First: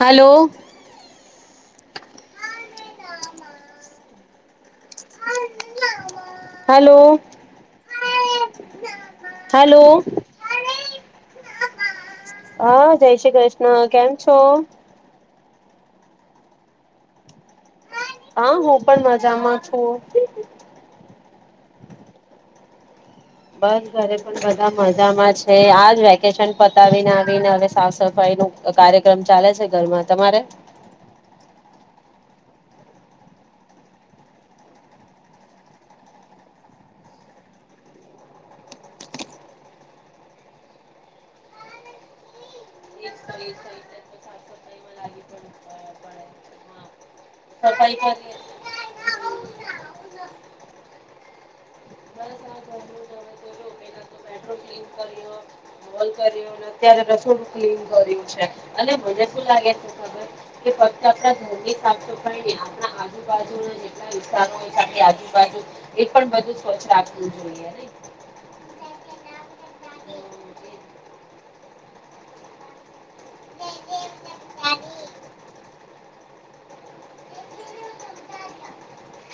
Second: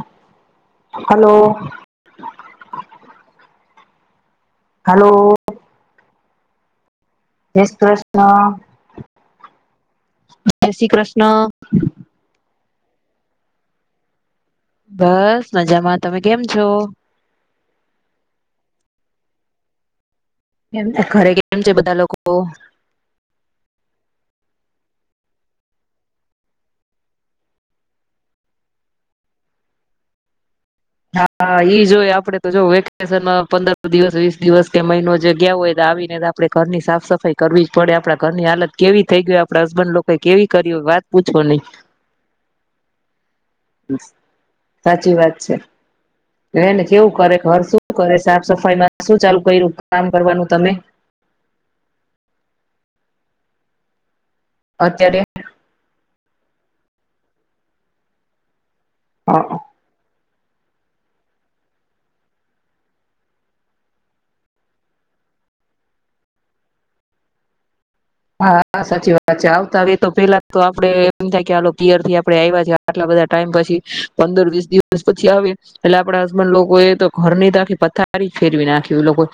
Hello. Hello. [inaudible] Hello. Hello. જશ Krishna. Hello. જય શ્રી કૃષ્ણ. હા, જય શ્રી કૃષ્ણ કેમ છો? બસ મજામાં, તમે કેમ છો? હા, હું પણ મજામાં છું. ઘરે કેમ છે બધા લોકો? બસ ઘરે પણ બધા મજામાં છે, આજ વેકેશન પતાવી ને આવીને હવે સાફ સફાઈ નુ કાર્યક્રમ ચાલે છે ઘરમાં, તમારે? હા, ઈજ હોય આપડે તો જો વેકેશન પંદર દિવસ વીસ દિવસ કે મહિનો જે ગયા હોય તે આવીને આપડે ઘરની સાફ સફાઈ કરવી જ પડે, આપડા ઘરની હાલત કેવી થઈ ગઈ હો આપડા હસબન્ડ લોકો કેવી કરી હોય વાત પૂછો નઈ. સાચી વાત છે. મેનેજ એવું કરે ઘર શું સફાઈ કરે કરીએ સાફ સફાઈ મા શું ચાલુ કઈરુ કામ કરવાનું તમે બસ આ જમ્યું ને હવે કર્યો પેલા તો બેડરૂમ ક્લીન અત્યારે? કર્યો હોલ કર્યો અત્યારે રસોડું ક્લીન કર્યું છે. અને મજા શું લાગે છે ખબર છે કે ફક્ આપડા ધરની આપ આજુબાજુના જે વિસ્તાર આજુબાજુ એ પણ બધું સ્વચછ રાખવું જોઈએને હા સાચી વાત છે, આવતા વે તો પેલા તો આપડે એમ થાય કે પિયરથી આપડે આવ્યા છીએ આટલા બધા ટાઈમ પછી, પંદર વીસ દિવસ પછી આવે એટલે આપડા હસબન્ડ લોકો એ તો ઘરની તો આખી પથારી જ ફેરવી નાખ્યું એ લોકોએ,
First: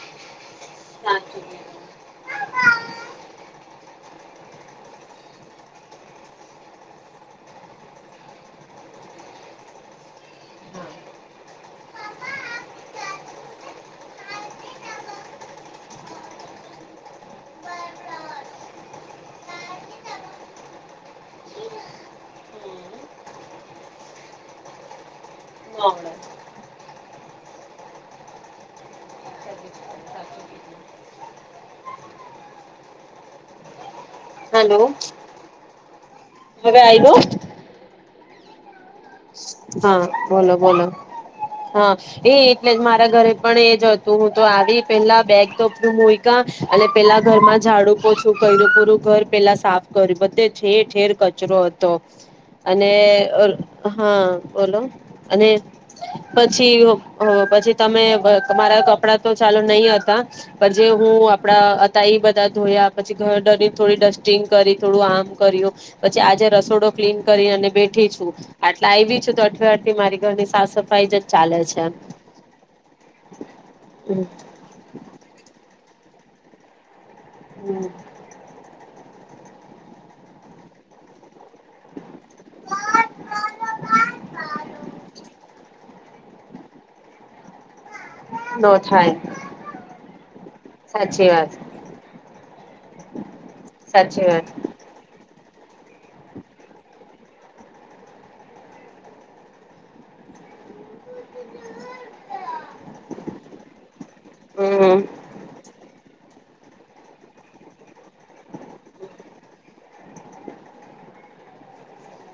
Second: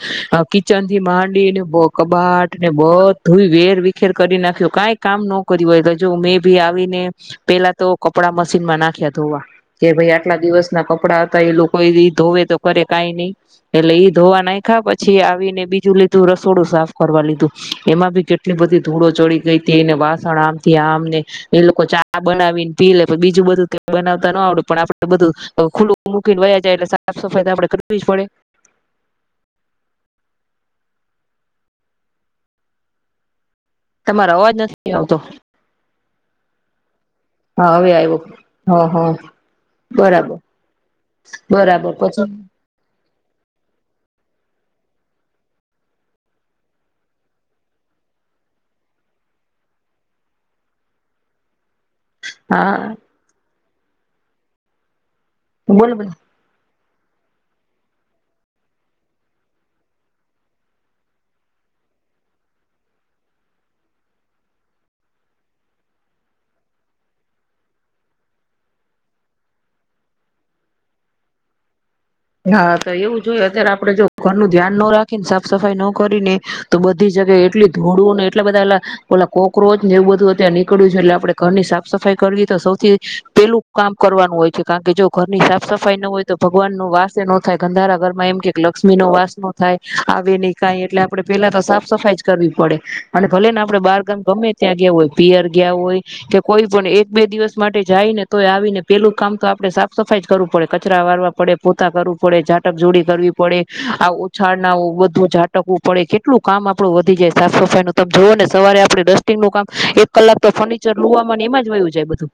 કિચન થી હા. હમ. માંડીને બ કબાટ ને બદુઈ. વેર વિખેર કરી નાખ્યો, કઈ કામ ન કર્યું હોય તો જો મેં ભી આવીને પેલા તો કપડા મશીનમાં નાખ્યા ધોવા, કે ભાઈ આટલા દિવસ ના કપડા હતા એ લોકો ધોવે તો કરે કઈ નહી, એટલે ઈ ધોવા નાઈખા, પછી આવીને બીજું લીધું રસોડું સાફ કરવા લીધું, એમાં ભી કે એટલી બધી ધૂળો ચડી ગઈ હતી એને બાસણ આમથી આમને એ લોકો ચા બનાવીને પી લે બીજું બધું કઈ બનાવતા ન આવડે પણ આપડે બધું ન ખુલ્લું આવડે. મૂકીને વયા જાય એટલે સાફ સફાઈ તો આપડે કરવી જ પડે. સાચું કીધું. તમારો અવાજ હલો નથી આવતો. હવે આઈવો? હા હવે આવ્યો હ હ. હ બરાબર બોલો બોલો બરાબર હ પછી એ એટલે જ મારા ઘરે પણ એજ હતું, હું તો આવી પેલા બેગ તો મુઈકા અને પેલા ઘરમાં ઝાડું પોછું કઇરુ પૂરું ઘર પેલા સાફ કર્યું બધ ઠેર ઠેર કચરો હતો. તો, હા અને હ. બોલો. અને બોલો પછી અ પછી તમે અ તમારા કપડાં તો ચાલો નહી હતા પણ જે હું આપડા હતા એ બધા ધોયા પછી ઘર ડરી થોડી ડસ્ટિંગ કરી, થોડું આમ કર્યું પછી આજે રસોડો ક્લીન કરી અને બેઠી છું, આટલે આઇવી છું તા [unintelligible] મારી ઘરની સાફ સફાઈ જ ચાલે છે. હા, તો એવું જોઈય અત્યારે આપડે જો હમ ઘરનું ધ્યાન નો રાખી ન સાફ સફાઈ નો કરીને તો બધ બધી જગાએ એટલી ધૂળોને એટલા બધા ઓલા ઓલા કોકરોચને એવું બધું અત્યાર નીકળ્યું છે એટલે આપડે ઘરની સાફ સફાઈ કરવી તો સૌથી પેલું કામ કરવાનું હોય છે. કારણ કે જો ઘરની સાફ સફાઈ ન હોય તો ભગવાનનો વાસ નો થાય. ગંધારા ઘરમાં એમ કે લક્ષ્મી નો વાસ નો થાય, આવે નહીં કાંઈ એટલે આપડે સાચી પેલા વાત તો સાફ સફાઈ જ કરવી પડે. અને ભલે ને આપડે બાર ગામ સાચી વાત ગમે ત્યાં ગ્યા હોય પિયર ગ્યા હોય કે કોઈ પણ એક બે દિવસ માટે જાય ને તોય આવીને પેલું કામ તો આપણે સાફ સફાઈ જ કરવું પડે કચરા વારવા પડે પો તા કરું પડે ટક જોડી કરવી પડે આ ઓછાળના અઅ હમ બધું ઝાટકવું પડે કેટ કેટલું કામ આપડું વધી જાય સાફ સફાઈનું તમ જોવો ને સવારે આપડે ડસ્ટિંગનું કામ એક કલાક તો ફર્નિચર લુવામાં એમાં જ હોયું જાય બધું.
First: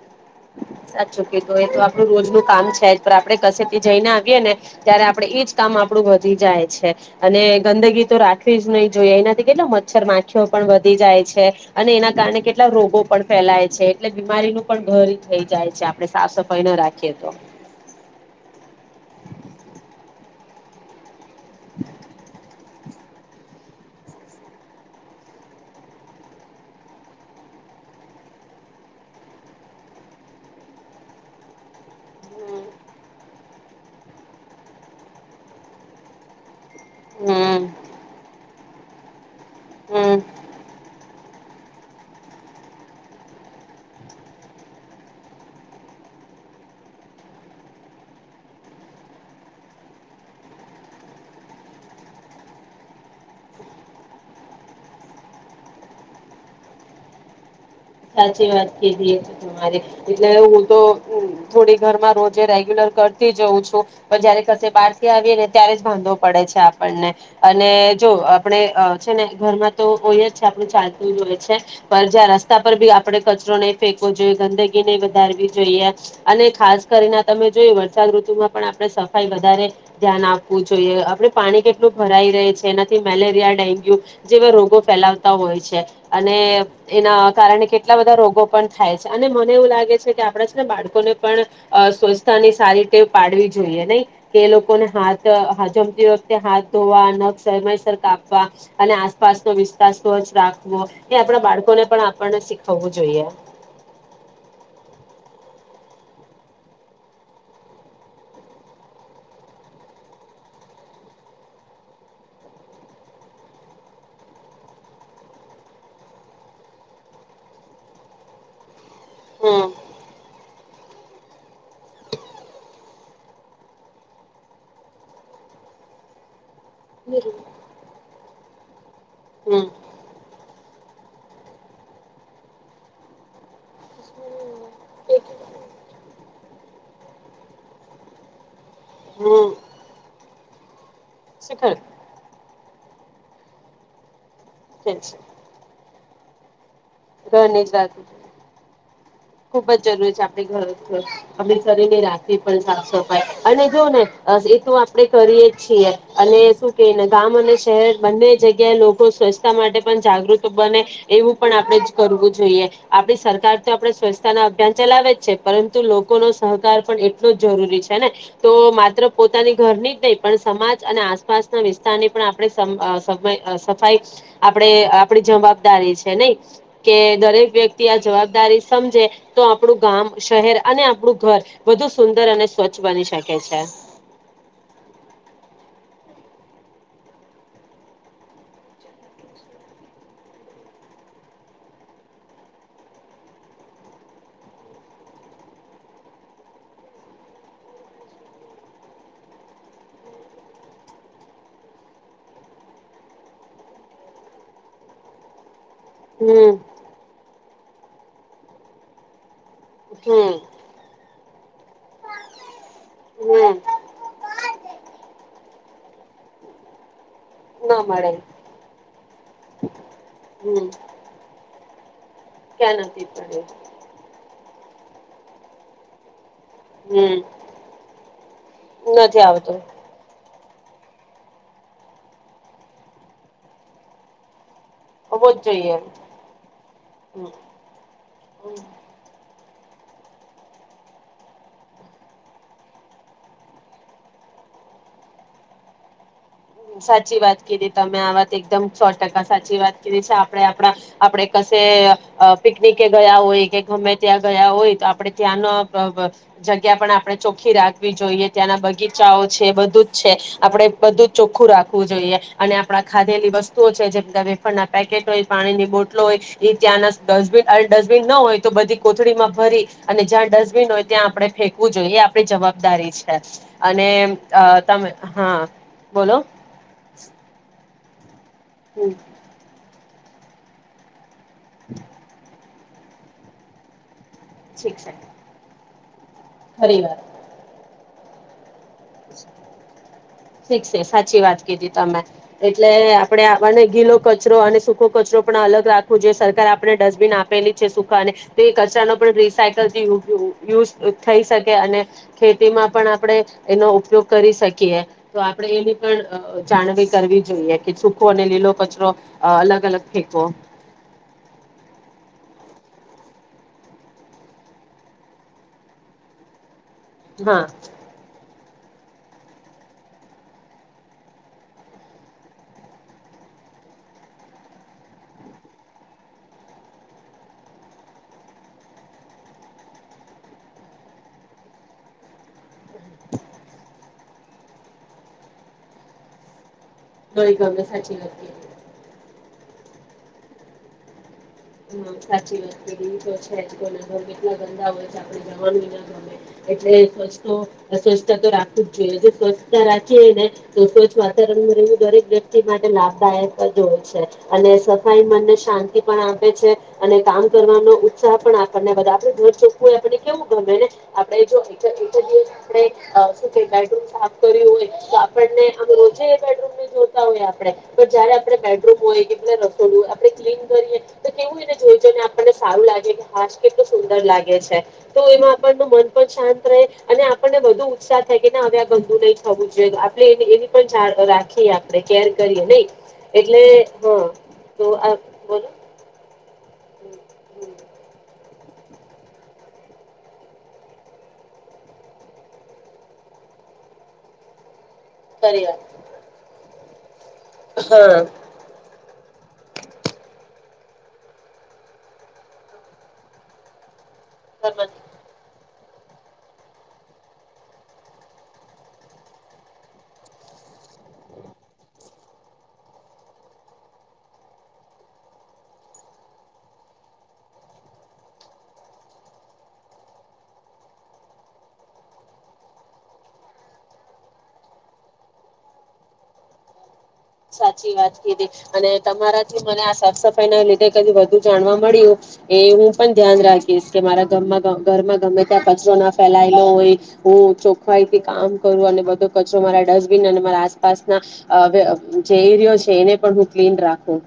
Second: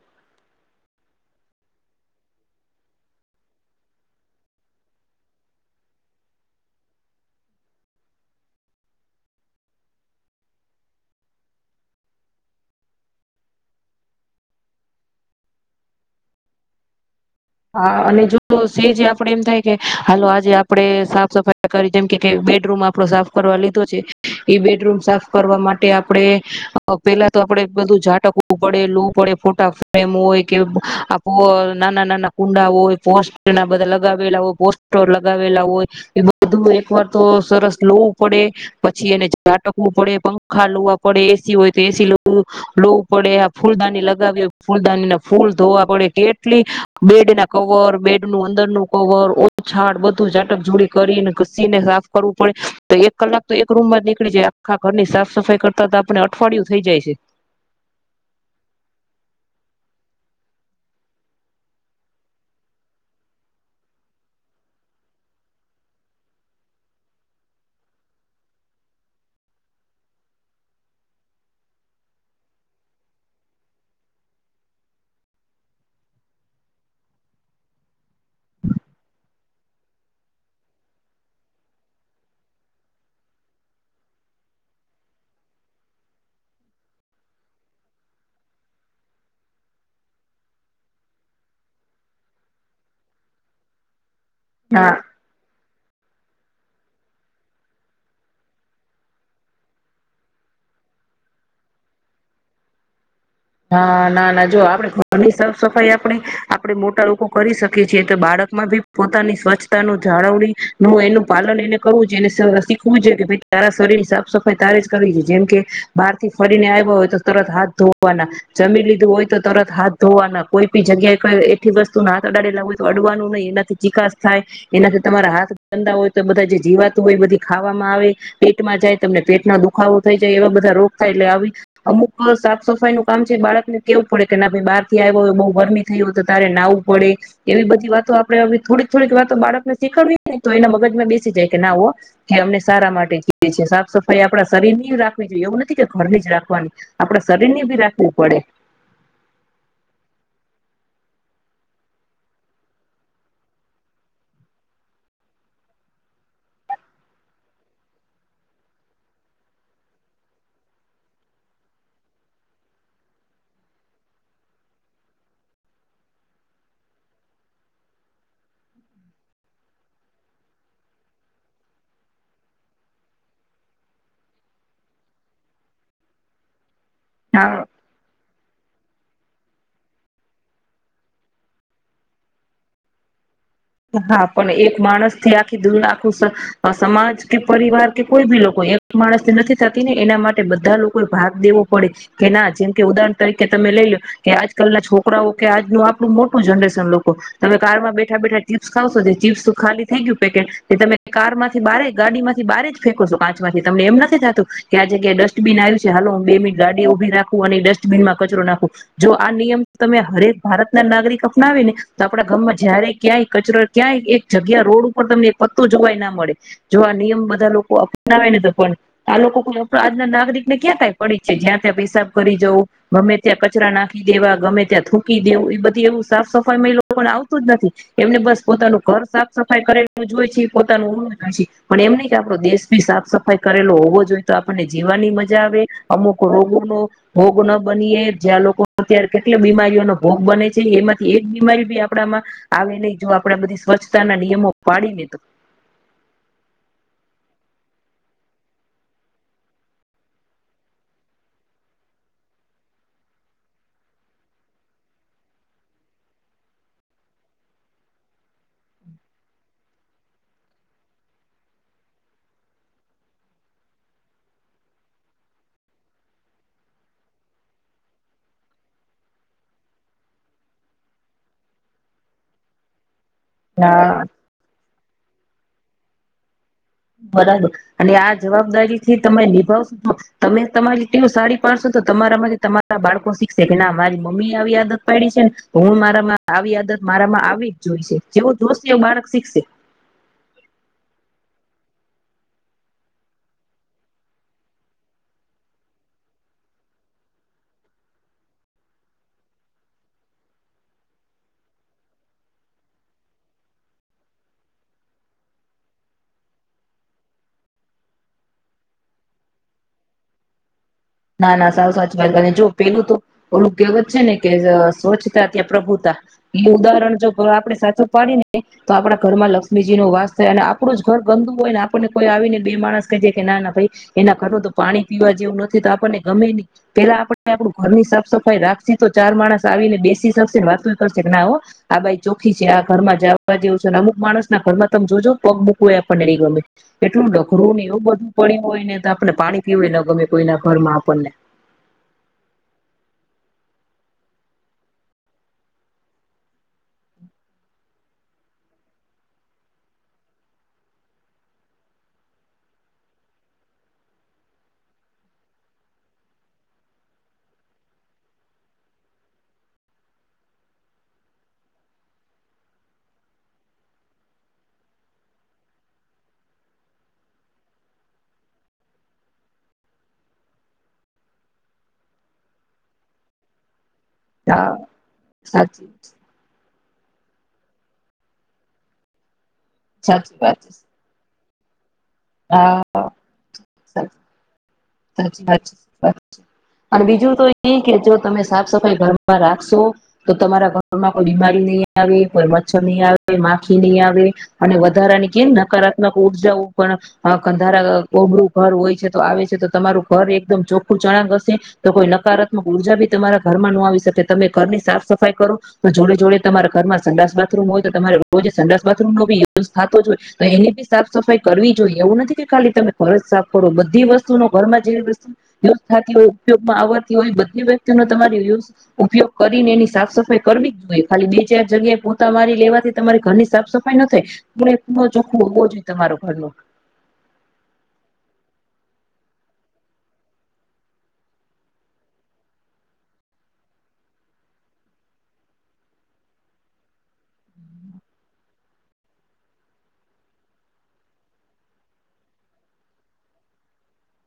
સાચું કીધું એ તો આપડું રોજનું કામ છે જ પણ આપડે કશેથી જઈને આવીએે ને ત્યારે આપડે એ જ કામ આપડું વધી જાય છે અને ગંદગી તો રાખવી જ નહીં જોઈએ એનાથી કેટલા મચ્છર માખીઓ પણ વધી જાય છે અને એના કારણે કેટલા રોગો પણ ફેલાય છે એટલે બીમારીનું પણ ઘર થઈ જાય છે આપડે સાફ સફાઈ ન રાખીએ તો. હા, અને જો સેજ આપડે એમ થાય કે હાલો આજે આપડે સાપ સફાઈ કરી જેમ કે કેય બે રૂમ આપડો સાફ કરવા લીધો છે એ બેડરૂમ સાફ કરવા માટે આપડે પેલા તો આપડે બધું ઝાટકવું પડે લુવું પડે ફોટાફ્રેમ હોય કે આપ નાના નાના કુંડા હોય, પોસ્ટ ના બધા લગાવેલા હોય, પોસ્ટર લગાવેલા હોય એ બધું વાર તો હમ સરસ લુવું પડે. પછી એને. ઝાટકવું હમ પડે, પંખા લુવા પડે એસી હોય તો એસી લુવું લુવું પડે, આ ફૂલદાની લગાવી હોય ફૂલદાનીના ફૂલ ધોવા પડે કેટલી બેડના કવર, બેડ નું અંદરનું કવર, ઓછાડ બધું ઝાટક જોડી કરીને ઘસીને સાફ કરવું પડે. તો એક કલાક તો એક રૂમમાં જ નીકળી જાય આખા ઘરની સાફ સફાઈ કરતા તો આપણે અઠવાડિયું થઈ જાય છે. સાચી વાત કીધી તમારી. એટલે હું તો થોડી ઘરમાં રોજે રેગ્યુલર કરતી જઉં છું પણ જયારે કશે બહાર થી આવીએ ને ત્યારે જ બાંધો પડે છે આપણને અને જો આપણે છે ને ઘરમાં તો હોય જ છે આપણું ચાલતું જ હોય છે પણ જ રસ સ્તા પરી બી આપણે કચરો નહી ફેંકવો જોઈએ, ગંદગી નહીં વધારવી જોઈએ અને ખાસ કરીને તમે જોઈ વરસાદ ઋતુમાં પણ આપણે સફાઈ વધારે ધ્યાન આપવું જોઈએ આપણે પાણી કેટલું ભરાઈ રેય છે એનાથી મેલેરિયા, ડેન્ગ્યુ જેવા રોગો ફેલાવતા હોય છે અને એના કારણ કેટલા બધા રોગો પણ થાય છે અને મને એવું લાગે છે કે આપણેે છે ને બાળકોને પણ અઅ સ્વચ્છતાની સારી ટેવ પાડવી જોઈએ નહીં? કે લોકો ને હા હાથ હજમ વખતે હાથ ધોવા નખ સસર કાપવા અને આસપાસનો વિસ્તાર સ્વચ્છ રાખવો એ આપણા બાળકોને પણ આ પણ શીખવવું જોઈએ. હા, ના ના જો આપડે ઘરની સાફ સફાઈ આપણે આપડે મોટા લોકો કરી શકીએ છીએ તો બાળકમાં ભી પોતાની સ્વચ્છતાનું જાળવણીનું એનું પાલન એને કરવું જોઈએ ને શીખવું જોઈએ કે તારા શરીર સાફ સફાઈ તારે જ કરવી જોઈ જેમ કે બહારથી ફરીને આવ્યા હોય તો તરત હાથ ધો ના જમી લીધ હોય તો હમ તરત હાથ ધોવાના કોઈ જગ્યાએ કઈ એઠી વસ્તુના હાથ અડાડેલા હોય તો અડવાનું નહીં. એનાથી ચિકાસ થાય, એનાથી તમારા હાથ ધા હોય તો બધા જે જીવાતું હોય બધી ખાવામાં આવે પેટમાં જાય. તમને પેટના હમ દુખાવો થઈ જાય એવા બધા રો થાય એટલે આવી અમુક સાત સફાઈનું કામ છે એ બાળકને કેવું પડે કે ના ભાઈ બારથી આવ્યા હોય બઉ ગરમી થઈ હોય તો તારે નાવું પડે. એવી બધી વાતો આપડે હવે થોડીક થોડીક વાતો હમ બાળકને શીખડવી ને તો એના મગજમાં બે સી જાય કે શીખ ના હો કે અમને સારા માટે જીએ છે સાફ સફાઈ આપ આપણા શરીરનીય રાખવી જોઈએ એવું નથ થી કે ઘરની જ રાખવાની ઘરની શરીરની જ ભી વાત રાખવી પડે. ખુબ જ જરૂરી છે. આપણે ઘર ઘર [inaudible] શરીરની રાખવી પણ સાફ સફાઈ અને જોવ ને એ તો આપણેે કરીએ જ છીએ અને શું કેને ગામ અને શહેર બંને જગ્યાએ લોકો સ્વચ્છતા માટે પણ જાગૃત બને એવું પણ આપણે જ કરવું જોઈએ. આપણી સરકાર તો આપણે સ્વચ ના અભિયાન ચલાવે જ છે. પરંતુ લોકોનો સહકાર પણ એટલો જ જરૂરી છે ને તો માત્ર પોતાની ઘરની જ નહી પણ સમાજ અને આસપાસના વિસ્તારની પણ આપણે સમ આ સબ સફાઈ આપણે આપણી જવાબદારી છે નહીં? કે દરેક હા વ્યક્તિ આ જવાબ દારી સમજે તો આપણું ગામ, શહેર અને આપણું ઘર વધુ સુંદર અને સ્વચ્છ બની શક હા, પણ એક માણસથી આખી દુનિયા સમાજ કે પરિવાર કે કોઈ બી લોકો એક માણસ નથી થાતી ને એના માટે બધા લોકોએ ભાગ દેવો પડે કે ના જેમ કે, ઉદાહરણ તરીકે તમે લઈ લો કે આજકાલના છોકરાઓ કે આજનું આપણું મોટું જનરેશન લોકો તમે કારમાં બેઠા બેઠા ચીપ્સ ખાવશો જે ચીપ્સ તો ખાલી થઈ ગયું પેકેટ તે તમે કારમાંથી બારે જ ગાડીમાંથી બારે જ ફેકો છો. કાચમાંથી તમને એમ નથી થતું કે આ જગ્યાએ ડસ્ટબિન આવી છે હાલો હું બે હમ મિનિટ ગાડી ઉભી રાખું અને ડસ્ટ બનમાં કચરો નાખું જો આ નિયમ તમે હમ હરેક ભારતના નાગરિક આપનાવે ને તો આપડા ગામમાં જયારે ક્યાંય હમ કચરો ક્યાંય એક જગ્યા રોડ ઉપર તમે એક પત્તુ ય જોવાય ના મળે. જો આ નિયમ બધા લોકો ના મળે અપનાવે ને તો પણ આ લોકો આજના નાગરિકને હમ ક્યાં કાંઈ પડી જ છે જ્યાં ત્યા પીસાબ કરી જવું, ક્યાં નથી ગમે પડે ત્યાં કચરા નાખી દેવા ગમે ત્યાં થૂંકી દેવું એ બધી એવું સાફ સફ માં એ લોકોને હમ આવતું જ નથી બસ પોતાનું ઘર નથી સાફ આવતું સફાઈ કરેલું જોઈ હોઈ છે પોતાનું [inaudible] હોય છે પણ એમ નઈ કે આપડો દેશ ભી સાફ સફાઈ કરેલો હોવો જોઈએ તો આ પણને જીવાનીય હોવો મજા જ આવે. જોઈએ અમુક રોગોનો હમ ભોગ ન બનીએ. જ્યાં લોકો અત્યારે કેટલી બીમારીઓનો ભોગ બને છે એમાંથી એક બીમારી બી આપડામાં આવી નઈ. જો આપણેે બધી સ્વચ્છતાના નિયમો પાડીને તો સાચી વાત કીધી. તમે આ વાત એકદમ સો ટકા સાચી વાત કીધી છે. આપણે આપડા આપડે કશે અઅ પિકનિકે ગયા હોય કે ગમે ત્યાં ગયા હોય તો આપડે ત્યાંનો અઅ જગ્યા પણ આપડે ચોખ્ખી રાખવી જોઈએ. ત્યાંના બગીચાઓ છે, બધું જ છે આપણે બધું જ ચોખ્ખું રાખવું જોઈએ અને આપડા ખાધેલી વસ્તુઓ છે જેમ કે વેફરના પેકેટ હોય, પાણીની બોટલો હોય એ ત્યાંના ડસ્ટબીન, ડસ્ટબિન ન હોય તો બધી કોથળીમાં ભરી અને જ્યાં ડસ્ટબિન હોય ત્યાં આપણે ફેંકવું જોઈએ એ આપણી જવાબદારી છે. અને હા અઅ તમે હા. બોલો. બરાબર. અને આજ. જવાબદારી હમ થી તમે નિભાવશો. તમે તમારી રીતે સારી પાડશોતો તમારામાંથી તમા બાળકો શીખશે કે ના અમારી મમ્મી આવી આદત શિક્ષક પાડડી છે ને હું મારા મા આવી આદત મારામાં આવી જ જોઈ છે. જેવું. ઠીક છે સાચી વાત. કીધી તમે એટલે આપણે આપને ગીલો કચરો અને સૂખો કચરો પણ અલગ રાખવો જો સરકારે આપણે ડસ્ટબિન આપેલી છે સુકાને તો એ કચરાનો પણ રીસાયકલ થી યુઝ થઈ શકે અને ખેતીમાં પણ આપણે. એનો ઉપયોગ કરી શકીએ તો આપણે એની પણ જાણવી કરવી જોઈએ કે સુૂખો અને લીલો કચરો અલગ-અલગ ફેકવો. ના ના સાવ સાચી વાત કરીને જો પેલું તો ઓલું કેહેવત છે ને કે સ્વચ્છતા ત્યાં પ્રભુતા એ ઉદાહરણ જો હા આપડણે સાચો પાડીને તો આપડા ઘરમાં લક્ષ્મીજી નો વાસ થાય અને આપણું જ ઘર ગંદુ હોય ને આપણને કોઈ આવી ને બે માણસ કજે કે ના ના ભાઈ એના ઘર તો પાણી પીવા જેવું નથી. તો આપણને ગમે નહી પેલા આપ આપણું ઘરની સાફ સફાઈ રાખશ તો ચાર માણસ આવીને બેસી શકશેને વાતો કરશે ના હો આ બાઈ ચોખી છે આ ઘરમાં જવા જેવું છેનેમ માણસ ના ઘરમાં તમે જોજો પગ મૂકવય એ આપણને નહિ ગમે. એટલું તો એ ડખરું ગમે ને એવું સાચી બધું વાત પડ્યું કીધી હોય ને તો આપણે પાણી એવું એ લોકો કોઈના ઘર માં આપણને હ સાચી વાત છે એ તો છેના ઘર કેટલા ગંદા હોય છે આપ જવા વિ ના ગમે એટલે સ્વ સ્વચ્છતા તો રાખું જ જોઈએ સ્વચ્છતા રાખીએ ને તો સ્વચ્છ વાતાવરણ રહેવું દરેક વ્યક્તિ માટે લાભદાયક જ હોય છે અને સફાઈ મનને શાંતિ પણ આ અને કામ કરવાનો ઉત્સાહ પણ આપણને બધા આપે ઘર ચોખ્ખું હોય આપણને કેવું ગમેને આપણે જોવ શડમ સા કર્યું હોય તો આપને રોજે બેડમ જોતા હોય આપણે પણ જયારે આપણે બેડરૂમ હોય કે રસોડું હોય આપણે ક્લીન કરીએ. તો કેવી રીતે જોઈ જોઈને આપણને સારું લાગે કે હાસ કે સુંદર લાગે હા છે તો એમાં આપણ સાચી ન મન પણ શાંત અને આપણને બધુ ઉત્સાહ થાય કેને હવે આ ગમતું [unintelligible] હી. થવું જોઈએ તો આપણે સાચી એ વાત છે એની પણ જાણ રાખ ી [unintelligible] આપણે કેર કરીએ હા નહી એટલે હા તો આ સાી બોલો [unintelligible] અને બીજું તો એ કે જો તમે સાફ સફાઈ ઘરમાં રાખશો તો તમારા ઘરમાં કોઈ બીમારી નહી આવે કોઈ મચ્છર નહી આવે માખી નહી આવે અને વધારા ની કે કરી વાત નકારાત્મક ઉર્જાઓ. કો [unintelligible] હા કંધારા હા કોબળું ઘર હોય છે. તો આવે છે તો તમારું ઘર એકદમ ચોખ્ખું ચણાક હશે. તો કોઈ નકારાત્મક ઉર્જા બી તમારા ઘરમાં ન આવી શકેત. તમે ઘરની સાફ સફાઈ કરો. તો જોડે જોડે તમારા ઘરમાં સંડાસ-બાથરૂમ હોય તો, તમારે રોજ સંડાસ-બાથરૂમ નો બી યુઝ થતો જ હોય. તો, એની બી સાફ સફાઈ કરવી જોઈએ. એવું નથી કે, ખાલી તમે ઘરજ સાફ કરો બધી વસ્તુ નો ઘરમાં જે વસ્તુ યુઝ થતી હોય ઉપયોગમાં આવતી હોય, બધી વ્યક્તિનો તમારે યુઝ ઉપયોગ કરીને એની સાફ સફાઈ કરવી જ જોઈએ. ખાલી બે ચાર જગ્યાએ પોતા મારી લેવાથી તમારી ઘરની સાફ સફાઈ ન થાય. ખૂણેખૂણો ચોખ્ખો હોવો જોઈએ તમારો ઘરનો. સાચી વાત કીધી. અને તમારાથી મને આ સાફ સફાઈ ના લીધે કંઈ વધુ જાણવા મળ્યું એ હું પણ ધ્યાન રાખીશ કે, મારા ઘરમાં ગમે ત્યાં કચરો ના ફેલાયેલો હોય, હું ચોખવાઈથી કામ કરું અને બધો કચરો મારા ડસ્ટબિન અને મારા આસપાસના જઈ રહ્યો છે, એને પણ હું ક્લીન રાખું.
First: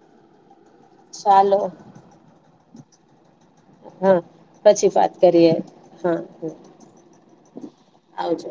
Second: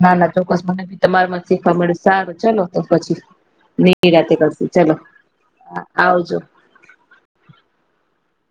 ના ના ચોક્કસ. મને ભી તમારામાંથી ચાલો શીખવા મળે. સારું ચલો તો પછી હા નિરાતે કરશું. પછી ચલો. વાત કરીએ હા આવજો. આવજો.